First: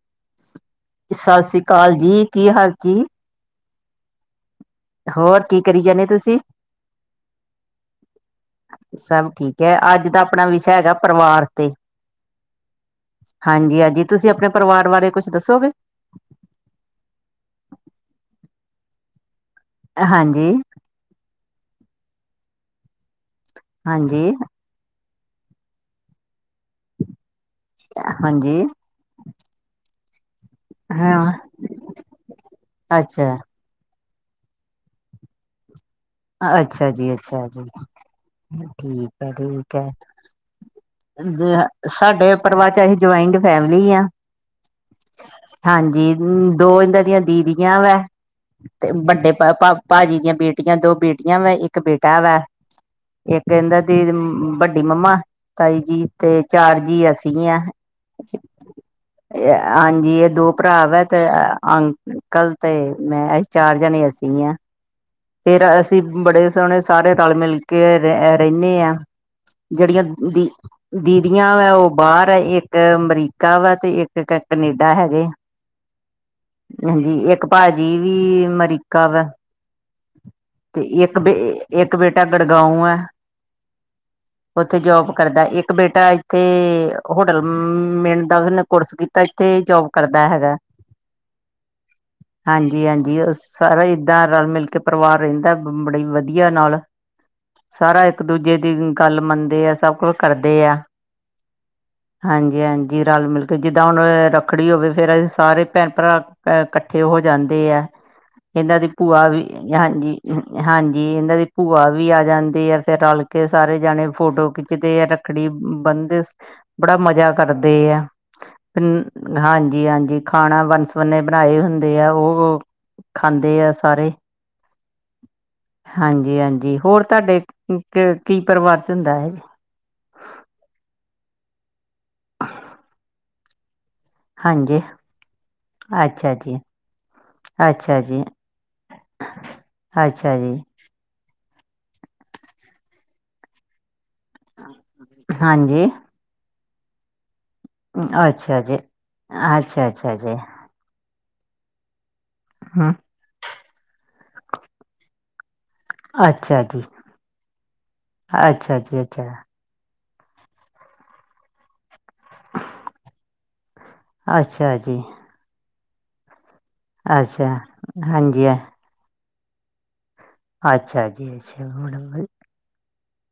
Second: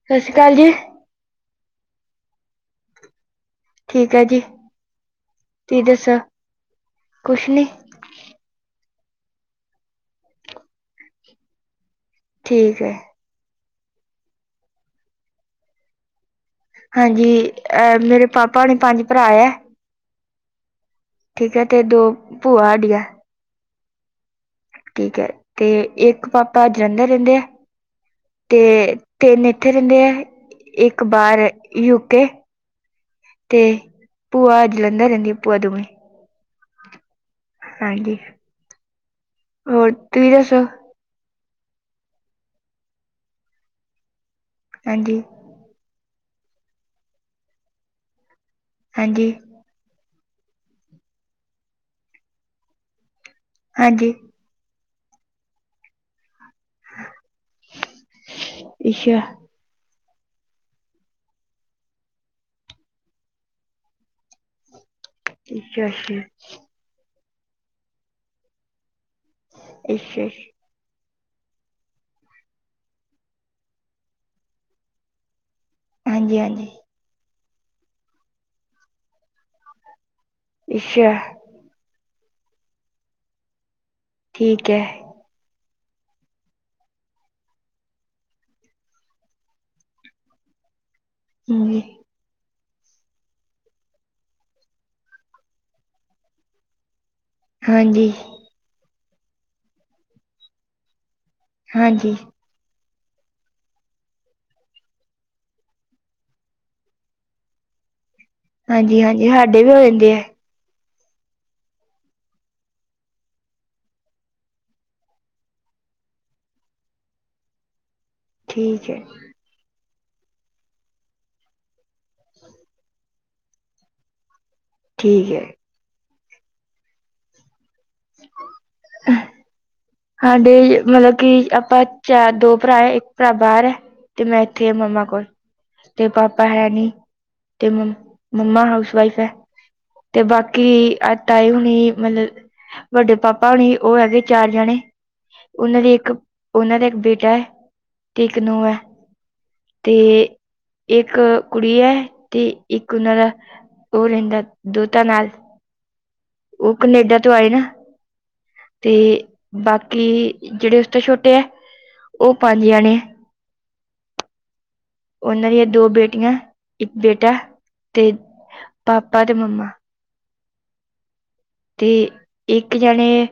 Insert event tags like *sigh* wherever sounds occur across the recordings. ਸਤਿ ਸ਼੍ਰੀ ਅਕਾਲ ਜੀ। ਸਤਿ ਸ੍ਰੀ ਅਕਾਲ ਜੀ, ਕੀ ਹਾਲ ਜੀ। ਠੀਕ ਐ ਜੀ। ਹੋਰ ਕੀ ਕਰੀ ਤੁਸੀਂ ਜਾਂਣੇ ਦੱਸੋ ਤੁਸੀਂ? ਕੁਛ ਨੀ ਸਭ ਠੀਕ ਐ, ਅੱਜ ਦਾ ਆਪਣਾ ਵਿਸ਼ਾ ਹੈਗਾ ਪਰਿਵਾਰ ਤੇ ਠੀਕ ਐ। ਹਾਂਜੀ ਅਜੀ ਤੁਸੀਂ ਆਪਣੇ ਪਰਿਵਾਰ ਬਾਰੇ ਕੁਛ ਦੱਸੋਗੇ। ਹਾਂਜੀ ਅਹ ਮੇਰੇ ਪਾਪਾ ਹੁਣੀ ਪੰਜ ਭਰਾ ਐ। ਹਾਂਜੀ। ਠੀਕ ਹੈ ਤੇ ਦੋ ਭੂਆ ਹਾਡੀਆਂ ਹਾਂਜੀ ਠੀਕ ਐ ਤੇ ਇੱਕ ਪਾਪਾ ਜਲੰਧਰ ਰਹਿੰਦੇ ਆ, ਹਾਂਜੀ ਤੇ ਤਿੰਨ ਇੱਥੇ ਰਹਿੰਦੇ ਆ। ਇੱਕ ਹਾਂ ਬਾਰ ਏ ਯੂਕੇ, ਅੱਛਾ ਤੇ ਭੂਆ ਜਲੰਧਰ ਰਹਿੰਦੀ ਆ ਭੂਆ ਦੋਵੇਂ। ਅੱਛਾ ਜੀ ਅੱਛਾ ਜੀ, ਹਾਂਜੀ ਠੀਕ ਐ ਠੀਕ ਐ। ਹੋਰ ਤੁਸੀਂ ਦੱਸੋ ਸਾਡੇ ਪਰਵਾਾਰ 'ਚ ਅਸੀਂ ਜੁਆਇੰਟ ਫੈਮਿਲੀ ਆ। ਹਾਂਜੀ ਹਾਂਜੀ ਦੋ ਇਹਨਾਂ ਦੀਆਂ ਦੀਦੀਆਂ ਵਾ, ਤੇ ਹਾਂਜੀ ਵੱਡੇ *unintelligible* ਭਾਜੀ ਦੀਆਂ ਬੇਟੀਆਂ ਦੋ ਬੇਟੀਆਂ ਵਾ ਇੱਕ ਬੇਟਾ ਵਾ, ਇੱਕ ਕਹਿੰਦਾ ਦੀ ਹਾਂਜੀ ਬਟ ਵੱਡੀ ਮੰਮਾ, ਤਾਈ ਜੀ ਤੇ ਚਾਰ ਜੀ ਅਸੀਂ ਆ। ਅੱਛਾ ਹਾਂਜੀ ਇਹ ਦੋ ਭਰਾ ਵਾ ਤੇ ਅੰਕ ਅੰਕਲ ਤੇ ਮੈਂ ਅਸੀਂ ਚਾਰ ਜਣੇ ਅਸੀਂ ਆ। ਫੇਰ ਅੱਛਾ ਅਸੀਂ ਅੱਛਾ ਬੜੇ ਸੋਹਣੇ ਸਾਰੇ ਰਲ-ਮਿਲ ਕੇ ਰ ਰਹਿੰਨੇ ਆ। ਜਿਹੜੀਆਂ ਦ ਅੱਛਾ ਅੱਛਾ ਦੀ ਦੀਦੀਆਂ ਵਾ ਉਹ ਬਾਹਰ ਆ ਇੱਕ ਅਮਰੀਕਾ ਵਾ ਤੇ ਇੱਕ ਕ ਕਨੇਡਾ ਹੈਗੇ। *inaudible* ਹਾਂਜੀ-ਹਾਂਜੀ। ਹਾਂਜੀ ਇੱਕ ਭਾਜੀ ਵੀ ਅਮਰੀਕਾ ਵਾ। ਤੇ ਅੱਛਾ ਇੱਕ ਬੇ ਇੱਕ ਬੇਟਾ ਗੜਗਾਉ ਆ, ਠੀਕ ਉਥੇ ਹੈ ਜੋਬ ਕਰਦਾ ਇੱਕ ਬੇਟਾ ਇੱਥੇ ਹੋਟਲ ਮ ਮਿਲਣ ਦਾ ਉਸਨੇ ਕੋਰਸ ਕੀਤਾ ਇੱਥੇ ਜੋਬ ਕਰਦਾ ਹੈਗਾ। *inaudible* ਹਾਂਜੀ। ਹਾਂਜੀ-ਹਾਂਜੀ ਉਹ ਸਾਰਾ ਹੀ ਇਦਾਂ ਰਲ-ਮਿਲ ਪਰਿਵਾਰ ਰਹਿੰਦਾ ਬ ਬੜੀ ਵਧੀਆ ਨਾਲ, ਸਾਰਾ ਹਾਂਜੀ ਇੱਕ-ਦੂਜੇ ਦੀ ਗੱਲ ਮੰਨਦੇ ਆ ਸਭ ਕੁਛ ਕਰਦੇ ਆ। ਹਾਂਜੀ। ਹਾਂਜੀ-ਹਾਂਜੀ ਰਲ-ਮਿਲ ਕੇ ਜਿੱਦਾਂ ਹੁਣ ਰੱਖੜੀ ਹੋਵੇ ਫਿਰ ਅਸੀਂ ਸਾਰੇ ਭੈਣ-ਭਰਾ ਅ ਕੱਠੇ ਹੋ ਜਾਂਦੇ ਆ, ਇਹਨਾਂ ਦੀ ਹਾਂਜੀ ਭੂਆ ਹਾਂਜੀ ਵੀ ਸਾਡੇ ਹੋ ਜਾਂਦੇ ਹਾਂਜੀ ਹੈ ਹਾਂਜੀ ਇਹਨਾਂ ਦੀ ਭੂਆ ਵੀ ਆ ਜਾਂਦੀ ਆ ਫ਼ਿਰ ਰਲ ਕੇ ਸਾਰੇ ਜਾਣੇ ਫੋਟੋ ਖਿੱਚਦੇ ਆ ਰੱਖ- ਰੱਖੜੀ ਬੰਨਦੇ, ਬੜਾ ਮਜ਼ਾ ਕਰਦੇ ਆ। ਠੀਕ ਹੈ *unintelligible* ਹਾਂਜੀ-ਹਾਂਜੀ ਖਾਣਾ ਬੰਨ-ਸਵੰਨੇ ਬਣਾਏ ਹੁੰਦੇ ਆ ਉਹ ਖਾਂਦੇ ਆ ਸਾਰੇ। ਠੀਕ ਐ। ਹਾਂਜੀ-ਹਾਂਜੀ, ਹੋਰ ਤੁਹਾਡੇ ਕੀ ਪਰਿਵਾਰ 'ਚ ਹੁੰਦਾ? ਸਾਡੇ ਮਤਲਬ ਕਿ ਆਪਾਂ ਚਾਰ ਦੋ ਭਰਾ ਹੈ ਇੱਕ ਭਰਾ ਬਾਹਰ ਐ। ਤੇ ਮੈਂ ਇੱਥੇ ਆ ਹਾਂਜੀ ਮੰਮਾ ਕੋਲ, ਤੇ ਅੱਛਾ ਪਾਪਾ ਜੀ, ਹੈ ਨੀ। ਤੇ ਮ, ਅੱਛਾ ਜੀ, ਮੰਮਾ ਹਾਊਸ ਵਾਈਫ ਐ, ਤੇ ਅੱਛਾ ਜੀ, ਬਾਕੀ ਅ ਤਾਏ ਹੋਣੀ ਮਤਲਬ, ਵੱਡੇ ਪਾਪਾ ਹੋਣੀ ਉਹ ਹੈਗੇ ਚਾਰ ਜਾਣੇ। ਉਹਨਾਂ ਹਾਂਜੀ ਦੀ ਇੱਕ, ਉਹਨਾਂ ਦਾ ਇੱਕ ਬੇਟਾ ਏ। ਅੱਛਾ ਜੀ, ਅੱਛਾ ਤੇ ਅੱਛਾ ਅੱਛਾ। ਇੱਕ ਕੁੜੀ ਐ ਤੇ ਹੂੰ, ਇੱਕ ਉਹਨਾਂ ਦਾ ਉਹ ਰਹਿੰਦਾ ਦੋਤਾ ਨਾਲ। ਅੱਛਾ ਉਹ ਜੀ, ਕਨੇਡਾ ਤੋਂ ਆਏ ਨਾ, ਅੱਛਾ ਤੇ ਜੀ, ਅੱਛਾ। ਬਾਕੀ, ਜਿਹੜੇ ਉਸ ਤੋਂ ਛੋਟੇ ਐ, ਉਹ ਪੰਜ ਜਾਣੇ। ਅੱਛਾ ਜੀ। ਓਨਾਂ ਦੀਆਂ ਦੋ ਬੇਟੀਆਂ ਏ ਇੱਕ ਬੇਟਾ ਅੱਛਾ ਤੇ ਹਾਂਜੀ ਪਾਪਾ ਤੇ ਮੰਮਾ ਅੱਛਾ ਜੀ ਅੱਛਾ ਤੇ ਇੱਕ ਜਣੇ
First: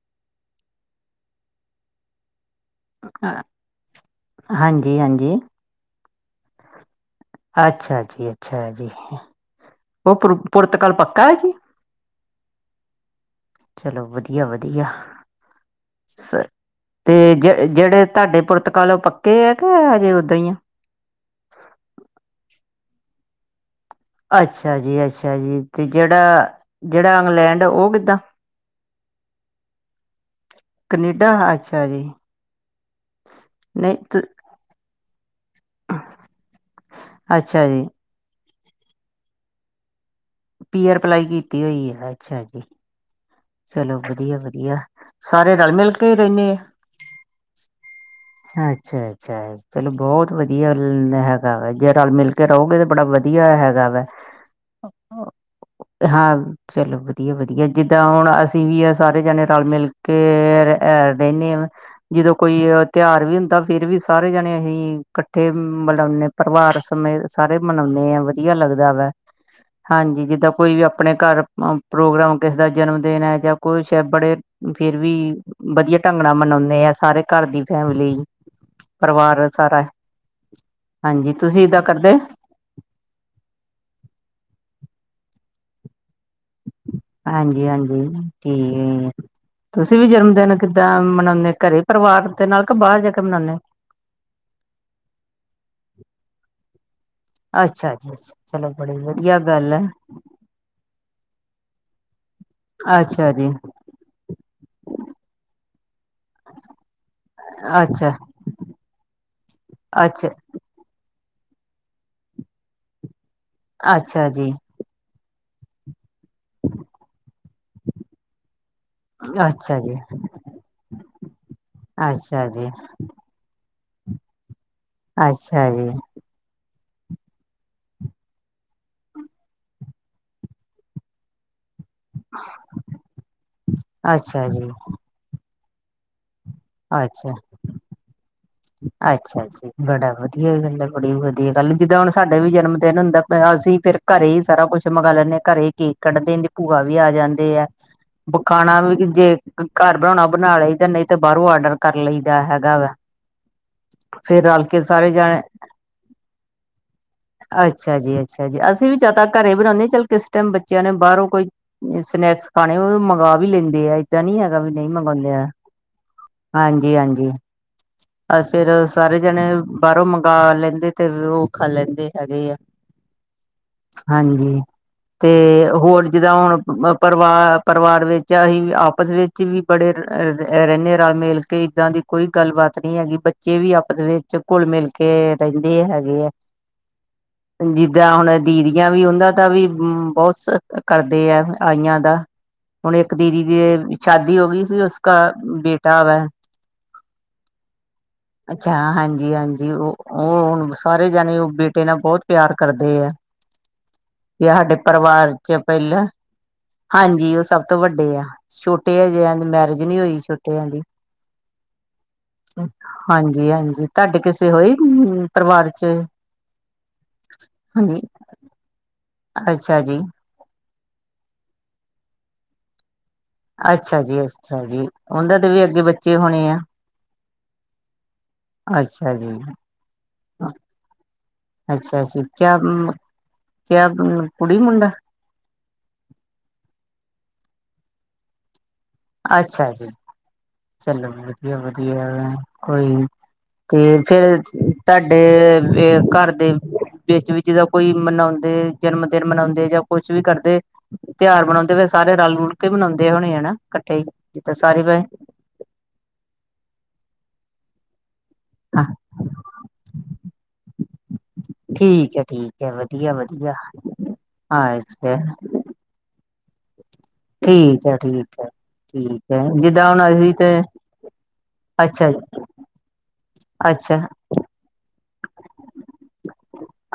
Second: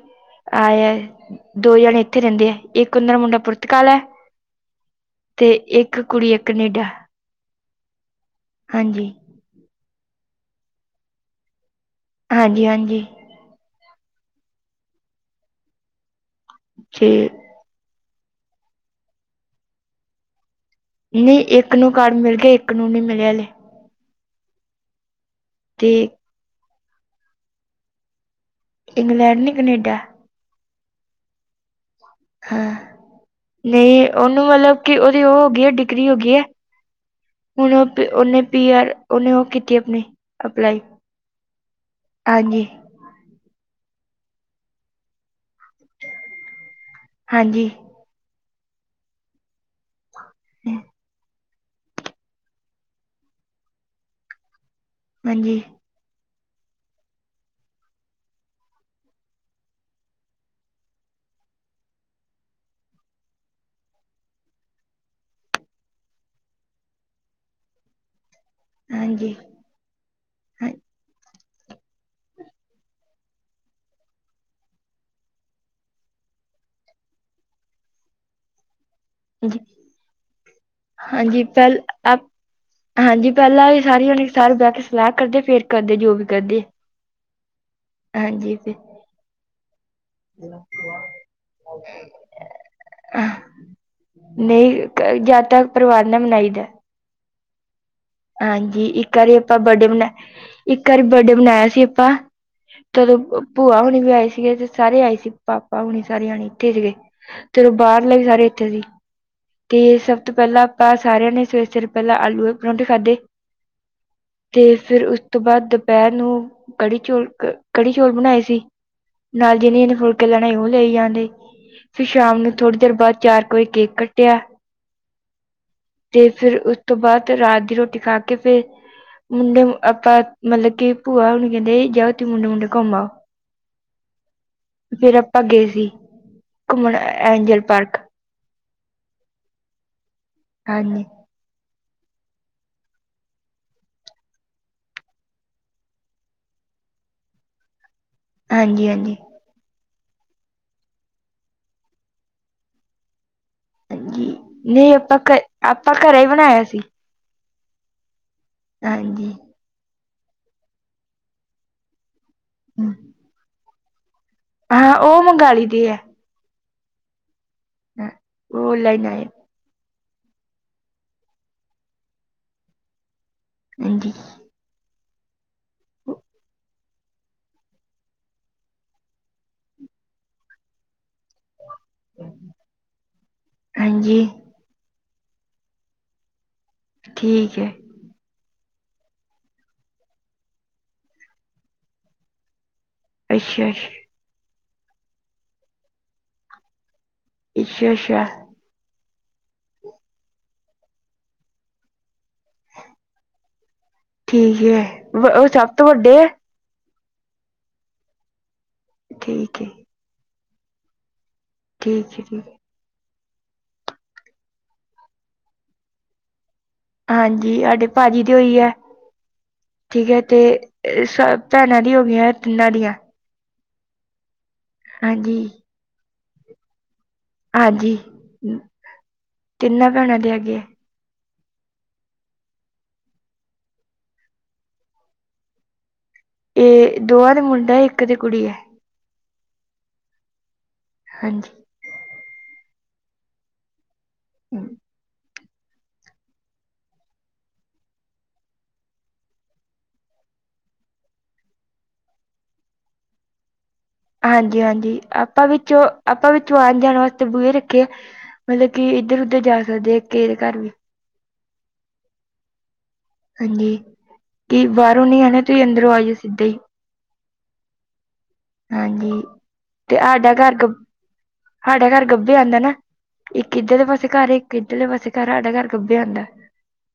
ਆਏਆ ਦੋ ਜਣੇ ਏਥੇ ਰੈਂਦੇ ਐ। ਇੱਕ ਉਨਾਂ ਦਾ ਮੁੰਡਾ ਪੁਰਤਕਾਲ ਐ ਹਾਂਜੀ-ਹਾਂਜੀ ਤੇ ਇੱਕ ਕੁੜੀ ਐ ਕਨੇਡਾ ਅੱਛਾ ਜੀ, ਅੱਛਾ ਜੀ ਓ ਪੁਰ ਪੁਰਤਕਾਲ ਪੱਕਾ ਐ ਜੀ? ਹਾਂਜੀ, ਹਾਂਜੀ। ਚਲੋ ਵਧੀਆ, ਵਧੀਆ ਸ ਤੇ ਜ ਜੇੜੇ ਤਾਡੇ ਪੁਰਤਕਾਲ ਓ ਪੱਕੇ ਹੈ ਕਿ ਓ ਹਜੇ ਓਦਾਂ ਈ ਆ ਨਈ ਇੱਕ ਨੂੰ ਕਾਰਡ ਮਿਲ ਗਿਆ, ਇੱਕ ਨੂੰ ਨਈ ਮਿਲਿਆ ਹਲੇ ਅੱਛਾ ਜੀ, ਅੱਛਾ ਜੀ ਤੇ ਜਿੜਾ ਜਿੜਾ ਇੰਗਲੈਂਡ ਓ ਕਿੱਦਾਂ ਇੰਗਲੈਂਡ ਨੀ ਕਨੇਡਾ। ਕਨੇਡਾ, ਅੱਛਾ ਜੀ। ਹਾਂ, ਨਹੀਂ ਨਈ ਤੁ ਓਨੂੰ ਮਲਬ ਕਿ ਓਦੀ ਓ ਹੋ ਗਈ ਐ ਡਿਗਰੀ ਹੋ ਗਈ ਐ ਅੱਛਾ ਜ। ਤੇ ਓਨੇ ਪੀ ਆਰ, ਓਨੇ ਓ ਕੀਤੀ ਐ ਆਪਣੀ ਪੀ ਅਰ ਅਪਲਾਈ ਕੀਤੀ ਹੋਈ ਆ ਅੱਛਾ ਜੀ। ਹਾਂਜੀ ਚਲੋ ਵਧੀਆ, ਵਧੀਆ ਸਾਰੇ ਰਲ ਮਿਲ ਕੇ ਰੈਨੇ ਆ ਹਾਂਜੀ। ਅੱਛਾ, ਅੱਛਾ ਚਲੋ ਬਹੁਤ ਵਧੀਆ *unintelligible* ਗਾ ਵਾ ਜੇ ਰਲ ਮਿਲ ਕੇ ਰਓਗੇ ਤੇ ਬੜਾ ਵਧੀਆ ਹੈਗਾ ਵੈ ਹਾਂਜੀ। ਹਾਂ। ਚਲੋ ਵਧੀਆ, ਵਧੀਆ ਜਿੱਦਾਂ ਹੁਣ ਅਸੀਂ ਵੀ ਆ ਸਾਰੇ ਜਾਣੇ ਰਲ ਮਿਲ ਕੇ ਐ ਰ ਦੇਨੇ ਆ ਜਿਦੋ ਕੋਈ ਅ ਤਿਉਹਾਰ ਵੀ ਹੁੰਦਾ ਫੇਰ ਵੀ ਸਾਰੇ ਜਾਣੇ ਅਹੀਂ ਕੱਠੇ ਮਨਾਉਂਨੇ ਪਰਿਵਾਰ ਸਮੇਂਤ ਸਾਰੇ ਮਨਾਉਂਨੇ ਆਂ ਵਧੀਆ ਲੱਗਦਾ ਵੈ ਹਾਂਜੀ ਹਾਂਜੀ ਜਿੱਦਾਂ ਕੋਈ ਵੀ ਆਪਣੇ ਘਰ ਪ੍ਰੋਗਰਾਮ ਕਿਸੇ ਦਾ ਜਨਮ ਦਿਨ ਐ ਜਾਂ ਕੁੱਛ ਐ ਬੜੇ ਫਿਰ ਵੀ ਬਧੀਆ ਢੰਗ ਨਾਲ ਮਨਾਉਂਨੇ ਆ ਸਾਰੇ ਘਰ ਦੀ ਫੈਮਲੀ ਪਰਿਵਾਰ ਆ ਹਾਂਜੀ ਸਾਰਾ ਹਾਂਜੀ ਤੁਸੀਂ ਪਹਿਲ ਏਦਾਂ ਕਰਦੇ? ਆਪ ਹਾਂਜੀ ਪੈਲਾਂ ਸਾਰੀ ਉਣੀ ਸਾਰੇ ਬਹਿ ਕੇ ਸਲਾਹ ਕਰਦੇ ਫੇਰ ਕਰਦੇ ਜੋ ਵੀ ਕਰਦੇ। ਹਾਂਜੀ, ਹਾਂਜੀ ਠੀ ਹਾਂਜੀ ਫਿਰ ਗਈ ਏ ਤੁਸੀਂ ਵੀ ਜਨਮਦਿਨ ਕਿੱਦਾਂ ਮਨਾਉਂਨੇ ਘਰੇ ਪਰਿਵਾਰ ਦੇ ਨਾਲ ਕੇ ਬਾਅਰ ਜਾ ਕੇ ਮਨਾਉਂਨੇ ਓ? ਨਈ ਜਦ ਤੱਕ ਪਰਿਵਾਰ ਨਾ ਮਨਾਈ ਦਾ ਅੱਛਾ ਜੀ ਅੱਛਾ ਚਲੋ ਹਾਂਜੀ, ਬੜੀ ਇੱਕ ਆਰੀ ਵਧੀਆ ਆਪਾਂ ਗੱਲ ਹੈ ਬਰਡੇ ਬਣਾ ਇੱਕ ਆਰੀ ਬਰਡੇ ਬਣਾਇਆ ਸੀ ਆਪਾਂ। ਤਦੋਂ ਅੱਛਾ ਜੀ ਭੂਆ ਹੁਣੀ ਵੀ ਆਏ ਸੀਗੇ ਤੇ ਸਾਰੇ ਆਏ ਸੀ ਪਾਪਾ ਹੁਣੀ ਸਾਰੇ ਆਣੀ ਇੱਥੇ ਗਏ ਤੇਦੋਂ ਅੱਛਾ ਬਾਹਰਲੇ ਵੀ ਸਾਰੇ ਇੱਥੇ ਸੀ ਤੇ ਸਭ ਅੱਛਾ ਤੋਂ ਪੈਲਾਂ ਆਪਾਂ ਸਾਰਿਆਂ ਨੇ ਸਵੇਰੇ, ਸਵੇਰੇ ਪੈਲਾਂ ਆਲੂ ਆਲੇ ਪਰੋਂਠੇ ਖਾਧੇ ਅੱਛਾ ਜੀ। ਤੇ ਫਿਰ ਉਸ ਤੋਂ ਬਾਅਦ ਦੁਪਹਿਰ ਨੂੰ ਕੜੀ ਚੋਲ, ਕੜੀ ਚੋਲ ਬਣਾਏ ਸੀ ਨਾਲ ਅੱਛਾ ਜਿਨੇ ਜਨੇ ਜੀ ਫੁਲਕੇ ਲੈਣੇ ਓ ਲਈ ਜਾਣਡੇ ਫਿਰ ਸ਼ਾਮ ਅੱਛਾ ਨੂੰ ਜੀ ਥੋੜ੍ਹੀ ਦੇਰ ਬਾਅਦ ਚਾਰ ਕੋਈ ਕੇਕ ਕੱਟਿਆ ਅੱਛਾ ਜੀ। ਤੇ ਫਿਰ ਉਸ ਤੋਂ ਬਾਅਦ ਤੇ ਰਾਤ ਦੀ ਰੋਟੀ ਖਾ ਕੇ ਫਿਰ ਮੁੰਡੇ ਆਪਾਂ ਮਲਬ ਕਿ ਭੂਆ ਹੁਣ ਕੈਂਦੇ ਜਾਂ ਤੇ ਮੁੰਡੇ ਮੁੰਡੇ ਘੁੰਮ ਆਓ ਅੱਛਾ ਜੀ ਫੇਰ ਆਪਾਂ ਗਏ ਸੀ। ਘੁੰਮਣ ਐਂਗਿਲ ਪਾਰਕ ਅੱਛਾੱ, ਅੱਛਾ ਜੀ ਵਧੀਆ ਗੱਲ ਹਾਂਜੀ ਬੜੀ ਵੀਆ ਵਧੀਆ ਗੱਲ, ਜਿੱਦਾਂ ਹੁਣ ਸਾਡਾ ਵੀ ਜਨਮ ਦਿਨ ਹੁੰਦਾ, ਅਸੀਂ ਫਿਰ ਘਰੇ ਹੀ ਸਾਰਾ ਕੁਛ ਮੰਗਵਾ ਲੈਂਨੇ ਆਂ, ਘਰੇ ਹੀ ਕੇਕ ਕੱਟਦੇ ਨੇ, ਜੇ ਭੂਆ ਵੀ ਆ ਜਾਂਦੀ ਐ - ਔ ਖਾਣਾ ਹਾਂਜੀ ਵੀ ਹਾਂਜੀ ਜੇ ਘਰ ਬਣਾਉਣਾ ਔ ਬਣਾ ਲਈਦਾ। ਨਹੀਂ ਤੇ ਬਾਹਰੋਂ ਆਰਡਰ ਕਰ ਲਈਦਾ ਹੈਗਾ ਵਾ ਹਾਂਜੀ, ਫੇਰ ਰਲ ਕੇ ਨਹੀਂ ਸਾਰੇ ਆਪਾਂ ਜਾਣੇ ਘ ਆਪਾਂ ਘਰੇ ਹੀ ਬਣਾਇਆ ਸੀ ਅੱਛਾ ਜੀ, ਅੱਛਾ ਜੀ ਅਸੀਂ ਵੀ ਜਿਆ ਤਾਂ ਹਾਂਜੀ ਘਰੇ ਈ ਬਣਾਉਦੇ ਹਾਂ, ਚੱਲ ਕਿਸ ਟਾਈਮ ਬੱਚਿਆਂ ਨੇ ਬਾਹਰੋਂ ਕੋਈ ਜੇ ਸਨੈਕਸ ਖਾਣੇ ਉਹ ਮੰਗਵਾ ਵੀ ਲੈਂਦੇ ਆ ਏਦਾਂ ਨਹੀਂ ਹੈਗਾ ਵੀ ਨਹੀਂ ਹਾਂ ਉਹ ਮੰਗਵਾਉਂਦੇ ਮੰਗਾ ਲਈ ਦੀ ਹੈ ਹਾਂਜੀ, ਹਾਂਜੀ, ਉਹ ਫੇਰ ਲੈਣ ਸਾਰੇ ਆਏ ਜਾਣੇ ਬਾਹਰੋਂ ਮੰਗਵਾ ਲੈਂਦੇ ਤੇ ਉਹ ਖਾ ਲੈਂਦੇ ਹੈਗੇ ਆ ਹਾਂਜੀ ਤੇ ਹੋਰ ਜਿੱਦਾਂ ਹੁਣ ਪਰਿਵਾਰ ਪਰਿਵਾਰ ਵਿੱਚ ਅਸੀਂ ਆਪਸ ਵਿੱਚ ਵੀ ਬੜੇ ਰਹਿੰਦੇ ਹਾਂ ਰਲ ਮਿਲ ਕੇ ਇੱਦਾਂ ਦੀ ਕੋਈ ਗੱਲਬਾਤ ਨੀ ਹੈਗੀ ਬੱਚੇ ਵੀ ਆਪਸ ਹਾਂਜੀ ਵਿੱਚ ਘੁਲ ਮਿਲ ਕੇ ਰਹਿੰਦੇ ਹੈਗੇ ਹੈ ਠੀਕ ਹੈ। ਜਾਂ ਹੁਣ ਦੀਦੀਆਂ ਵੀ ਉਹਨਾਂ ਦਾ ਵੀ ਬਹੁਤ ਕਰਦੇ ਆ ਆਈਆਂ ਦਾ ਹੁਣ ਇੱਕ ਦੀਦੀ ਅੱਛਾ ਅੱਛਾ ਦੀ ਸ਼ਾਦੀ ਹੋ ਗਈ ਸੀ ਉਸਕਾ ਬੇਟਾ ਆ ਵ ਅੱਛਾ, ਅੱਛਾ। ਅੱਛਾ ਹਾਂਜੀ, ਹਾਂਜੀ ਉਹ ਉਹ ਹੁਣ ਸਾਰੇ ਜਾਣੇ ਉਹ ਬੇਟੇ ਨਾਲ ਬਹੁਤ ਪਿਆਰ ਕਰਦੇ ਆ, ਜਾਂ ਠੀਕ ਸਾਡੇ ਹੈ ਪਰਿਵਾਰ ਉਹ ਚ ਸਭ ਤੋਂ ਪਹਿਲਾਂ ਵੱਡੇ ਹੈ ਹਾਂਜੀ ਉਹ ਸਭ ਤੋਂ ਵੱਡੇ ਆ ਛੋਟੇ ਹਜੇ ਠੀਕ ਹੈ ਮੈਰਿਜ ਨਹੀ ਹੋਈ ਛੋਟੇ ਦੀ ਠੀਕ ਜੀ ਹਾਂਜੀ ਹਾਂਜੀ ਤੁਹਾਡੇ ਕਿਸੇ ਹੋਈ ਪਰਿਵਾਰ ਵਿੱਚ ਹਾਂਜੀ ਸਾਡੇ ਭਾਜੀ ਦੇ ਹੋਈ ਹੈ ਅੱਛਾ ਜੀ ਠੀਕ ਹੈ ਤੇ ਸੱਤ ਭੈਣਾਂ ਦੀ ਹੋ ਗਈ ਐ, ਤਿੰਨਾਂ ਦੀ ਐ ਅੱਛਾ ਜੀ ਅੱਛਾ ਜੀ ਹਾਂਜੀ ਉਹਨਾਂ ਦੇ ਵੀ ਅੱਗੇ ਬੱਚੇ ਹੋਣੇ ਐ ਹਾਂਜੀ ਜੀ ਤਿੰਨਾਂ ਭੈਣਾਂ ਦੇ ਹੈਗੇ ਐ ਅੱਛਾ ਜੀ ਕਿਆ ਕੁੜੀ ਮੁੰਡਾ ਇਹ ਦੋਵਾਂ ਦੇ ਮੁੰਡਾ, ਇੱਕ ਦੇ ਕੁੜੀ ਹੈ ਅੱਛਾ ਜੀ ਚਲੋ ਹਾਂਜੀ ਵਧੀਆ ਵਧੀਆ ਵੇ, ਕੋਈ ਨੀ, ਤੇ ਫਿਰ ਤੁਹਾਡੇ ਏ ਘਰ ਵਿੱਚ ਵਿੱਚ ਜਦੋ ਕੋਈ ਮਨਾਉਂਦੇ ਜਨਮਦਿਨ ਮਨਾਉਂਦੇ ਜਾਂ ਕੁੱਛ ਵੀ ਕਰਦੇ ਤਿਉਹਾਰ ਮਨਾਉਂਦੇ ਫੇਰ ਸਾਰੇ ਰਲ ਰੁਲ ਕੇ ਮਨਾਉਂਦੇ ਹੋਣੇ ਆ, ਹੈਨਾ ਇਕੱਠੇ ਹੀ ਜਿੱਦਾਂ ਹਾਂਜੀ ਸਾਰੇ ਪ ਹਾਂਜੀ ਆਪਾਂ ਵਿੱਚੋਂ ਆਪਾਂ ਵਿੱਚੋਂ ਆਉਣ ਜਾਣ ਵਾਸਤੇ ਬੂਹੇ ਰੱਖੇ ਮਤਲਬ ਹਾਂ ਕਿ ਇੱਧਰ ਉੱਧਰ ਜਾ ਸਕਦੇ ਕਿਹੜੇ ਘਰ ਵੀ ਠੀਕ ਹੈ ਠੀਕ ਹੈ ਵਧੀਆ ਵਧੀਆ, ਅੱਛਾ ਬੀ ਅਦਰੋ ਆ ਜਾਓ ਸਿੱਧੇ ਈ ਠੀਕ ਹੈ ਠੀਕ ਹੈ ਹਾਂਜੀ ਠੀਕ ਹੈ ਜਿੱਦਾਂ ਹੁਣ ਆਏ ਸੀ ਤੇ ਸਾਡੇ ਘਰ ਅੱਛਾ ਗੱਭੇ ਆਉਂਦਾ ਨਾ, ਇੱਕ ਇੱਧਰ ਦੇ ਅੱਛਾ ਪਾਸੇ ਘਰ ਐ ਇੱਧਰਲੇ ਪਾਸੇ ਘਰ, ਸਾਡਾ ਘਰ ਗੱਬੇ ਆਉਂਦਾ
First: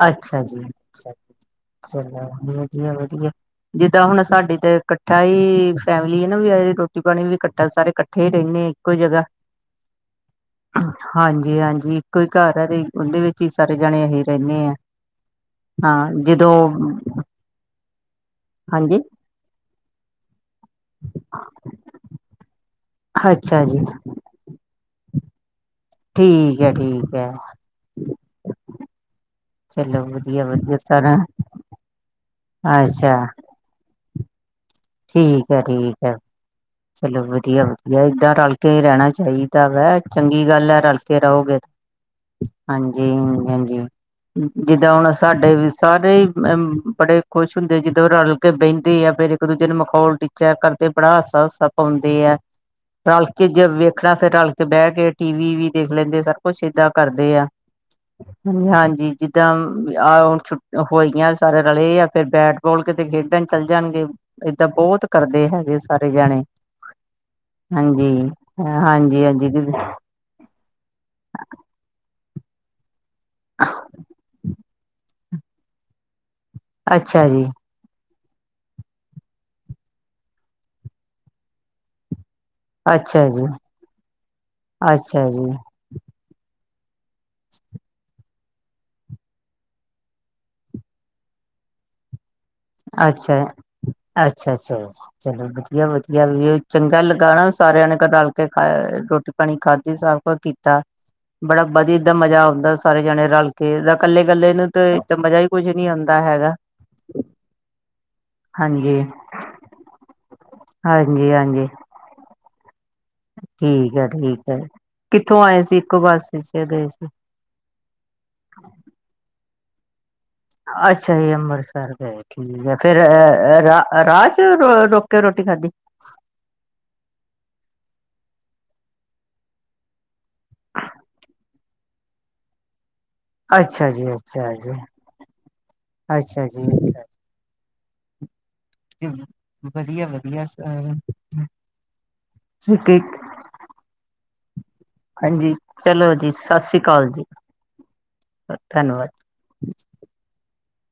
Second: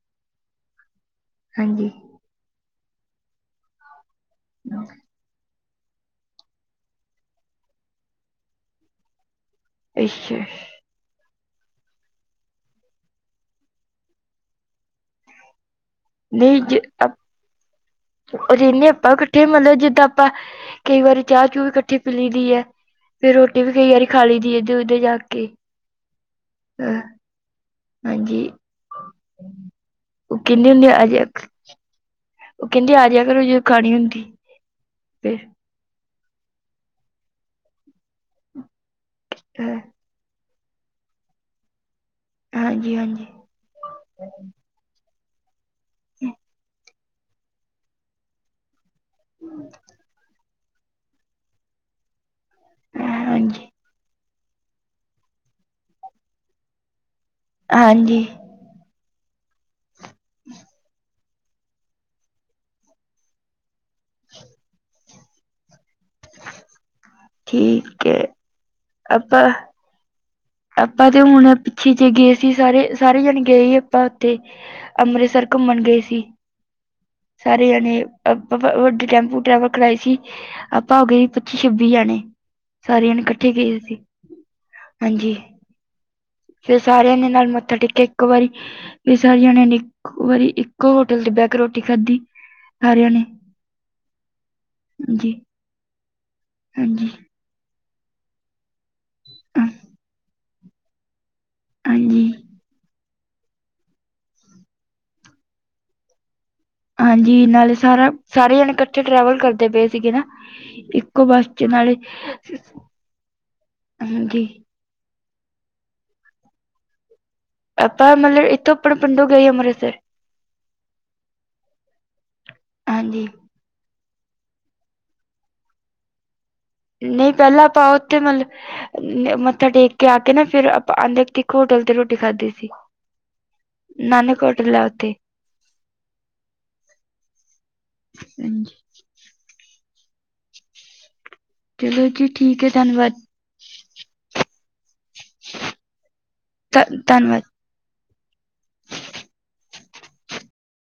ਅੱਛਾ ਜੀ ਚੰਗਾ ਹਾਂਜੀ ਚਲੋ ਵਧੀਆ ਵਧੀਆ ਜਿੱਦਾਂ ਹੁਣ ਸਾਡੇ ਤੇ ਇਕੱਠੇ ਅੱਛਾ ਇਕ ਫੈਮਿਲੀ ਹੈ ਨਾ, ਵੀ ਹਜੇ ਰੋਟੀ ਪਾਣੀ ਵੀ ਇਕੱਠੇ ਸਾਰੇ ਇਕੱਠੇ ਹੀ ਰਹਿੰਦੇ ਇੱਕੋ ਜਗ੍ਹਾ ਅੱਛਾ ਹਾਂਜੀ ਹਾਂਜੀ ਇੱਕੋ ਹੀ ਘਰ ਹੈ, ਤੇ ਉਹਦੇ ਵਿੱਚ ਹੀ ਸਾਰੇ ਜਾਣੇ ਅਸੀ ਰਹਿੰਨੇ ਆ ਨਹੀਂ ਜੇ, ਉਹ ਜਿੰਨੇ ਹਾਂਜੀ ਆਪਾਂ। ਇਕੱਠੇ ਮਤਲਬ ਜਿੱਦਾਂ ਆਪਾਂ, ਕਈ ਵਾਰੀ ਚਾਹ ਚੂ ਵੀ ਇਕੱਠੀ ਪਿਲੀ ਦੀ ਹੈ, ਫਿਰ ਰੋਟੀ ਅੱਛਾ ਵੀ ਜੀ ਕਈ ਵਾਰੀ। ਖਾਲੀ ਦੀ ਇੱਧਰ ਉਧਰ ਜਾ ਕੇ। ਠੀਕ ਹੈ ਅਹ ਠੀਕ ਹੈ। ਹਾਂਜੀ ਚੱਲੂ ਉਹ ਵਧੀਆ ਕਹਿੰਦੇ ਵਧੀਆ ਹੁੰਦੇ ਆ ਸਾਰਾ। ਜਾ ਉਹ ਕਹਿੰਦੇ ਆਜੀਆ ਅੱਛਾ ਕਰੋ ਜਦੋ ਖਾਣੀ ਹੁੰਦੀ। ਫਿਰ ਠੀਕ ਹੈ, ਠੀਕ ਹੈ। ਚਲੋ ਵਧੀਆ, ਵਧੀਆ! ਇੱਦਾਂ ਰਲ ਕੇ ਹੀ ਰਹਿਣਾ ਚਾਹੀਦਾ ਹੈ। ਡਰ ਅਹ ਹੈ, ਚੰਗੀ ਗੱਲ ਹੈ ਰਲ ਕੇ ਰਹੋਗੇ। ਹਾਂਜੀ, ਹਾਂਜੀ ਜਿੱਦਾਂ ਹੁਣ ਸਾਡੇ ਵੀ ਸਾਰੇ ਮੇਂਬਰ। ਬੜੇ ਖੁਸ਼ ਹੁੰਦੇ ਆ, ਜਦੋਂ ਰਲ ਕੇ ਬਹਿੰਦੇ ਆ ਫਿਰ ਇੱਕ ਦੂਜੇ ਨੂੰ ਮਖੌਲ ਕਰਦੇ ਨੇ। ਮਿਲਕੇ ਬੜਾ ਹਾਸਾ ਹੂਸਾ ਪਾਉਂਦੇ ਆ। ਰਲ ਕੇ ਹਾਂਜੀ ਜੇ ਵੇਖਣਾ ਫਿਰ ਰਲ ਕੇ! ਬਹਿ ਕੇ ਟੀ-ਵੀ ਵੀ ਦੇਖ ਲੈਂਦੇ ਆ ਸਾਰਾ ਕੁੱਛ ਇਦਾ ਕਰਦੇ ਆ। ਹਾਂਜੀ। ਹਾਂਜੀ ਹਾਂਜੀ ਜਿੱਦਾਂ ਆ ਹੁਣ ਛੁੱਟੀਆ ਹੋਈਆਂ। ਸਾਰੇ ਰਲੇ ਆ ਫੇਰ ਬੈਟ-ਬਾਲ ਕਿਤੇ ਖੇਡਣ ਚੱਲ ਜਾਣਗੇ। ਇੱਦਾ ਬਹੁਤ! ਕਰਦੇ ਹੈਗੇ ਸਾਰੇ ਜਣੇ ਠੀਕ ਹੈ ਹਾਂਜੀ, ਹਾਂਜੀ, ਹਾਂਜੀ ਆਪਾਂ ਦੀਦੀ। ਆਪਾਂ ਤੇ ਹੁਣ ਪਿੱਛੇ ਜ ਗਏ ਸੀ। ਸਾਰੇ ਜਾਣੇ ਗਏ ਸੀ। ਆਪਾਂ ਉੱਥੇ ਅੰਮ੍ਰਿਤਸਰ। ਘੁੰਮਣ ਗਏ ਸੀ ਅੱਛਾ ਜੀ, ਸਾਰੇ ਜਾਣੇ। ਆਪਾਂ ਵੱਡੀ ਟੈਂਪੂ ਟਰੈਵਲ ਕਰਵਾਈ ਸੀ। ਆਪਾਂ ਹੋ ਗਏ ਸੀ ਪੱਚੀ ਛੱਬੀ ਜਣੇ। ਸਾਰੀਆਂ ਜਾਣੇ ਅੱਛਾ ਜੀ, ਇਕੱਠੇ ਗਏ ਸੀ। ਅੱਛਾ ਹਾਂਜੀ ਜੀ, ਫਿਰ ਸਾਰਿਆਂ ਦੇ ਨਾਲ ਮੱਥਾ ਟੇਕਿਆ। ਇੱਕ ਵਾਰੀ! ਫਿਰ ਸਾਰੀ ਜਣਿਆਂ ਨੇ! ਇੱਕ ਵਾਰੀ ਇੱਕੋ ਹੋਟਲ ਤੇ ਬਹਿ ਕੇ ਰੋਟੀ ਖਾਧੀ। ਸਾਰਿਆਂ ਨੇ ਅੱਛਾ! ਅੱਛਾ! ਹਾਂਜੀ ਚਲੋ ਵਧੀਆ! ਵਧੀਆ ਵੀ ਚੰਗਾ ਹਾਂਜੀ ਲਗਾ। ਸਾਰਿਆਂ ਨੇ ਰਲ ਕੇ ਰੋਟੀ ਪਾਣੀ ਖਾਧੀ। ਸਭ ਕੁਛ ਕੀਤਾ। ਬੜਾ ਵਧੀਆ ਇਦਾ ਹਾਂਜੀ ਮਜ਼ਾ ਆਉਂਦਾ ਸੀ। ਸਾਰੇ ਜਾਣੇ ਰਲ ਕੇ ਤਾਂ ਇਕੱਲੇ ਕੱਲੇ ਨੂੰ ਤੇ ਮਜ਼ਾ ਹੀ ਕੁਝ ਨੀ ਆਉਂਦਾ ਹੈਗਾ। ਹਾਂਜੀ ਨਾਲੇ ਸਾਰਾ। ਸਾਰੇ ਜਣੇ ਹਾਂਜੀ ਇਕੱਠੇ ਟ੍ਰੈਵਲ ਕਰਦੇ ਪਏ ਸੀਗੇ, ਨਾ ਇੱਕੋ ਬੱਸ ਚ ਹਾਂਜੀ-ਹਾਂਜੀ ਨਾਲੇ। ਠੀਕ ਹੈ ਠੀਕ ਹਾਂਜੀ ਹੈ ਕਿੱਥੋਂ ਆਏ ਸੀ ਇੱਕੋ ਬੱਸ ਚ ਗਏ ਸੀ। ਆਪਾਂ ਮਤਲਬ ਇੱਥੋਂ ਆਪਾਂ ਪਿੰਡੋਂ ਗਏ ਅੰਮ੍ਰਿਤਸਰ। ਅੱਛਾ ਜੀ ਅੰਮ੍ਰਿਤਸਰ ਗਏ ਠੀਕ ਹੈ ਫਿਰ। ਹਾਂਜੀ ਫ ਰਾਹ ਚ ਰ ਰੋਕ ਕੇ ਰੋਟੀ ਖਾਧੀ। ਨਹੀਂ ਪਹਿਲਾਂ ਆਪਾਂ ਉੱਥੇ ਮਤਲਬ ਮੱਥਾ ਟੇਕ ਕੇ ਆ ਕੇ ਨਾ ਫਿਰ ਆਪਾਂ ਆਉਂਦੇ। ਹੋਟਲ ਤੇ ਰੋਟੀ ਖਾਧੀ ਸੀ। ਅੱਛਾ ਜੀ! ਨਾਨਕ ਅੱਛਾ ਜੀ! ਹੋਟਲ ਆ ਉੱਥੇ ਅੱਛਾ ਜੀ! ਅੱਛਾ! ਹਾਂਜੀ ਵਧੀਆ ਵਧੀਆ ਅ ਚਲੋ ਜੀ ਠੀਕ ਹੈ ਧੰਨਵਾਦ ਹਾਂਜੀ ਚਲੋ ਜੀ ਸਤਿ ਸ਼੍ਰੀ ਅਕਾਲ ਜੀ ਧੰਨਵਾਦ ਧੰਨਵਾਦ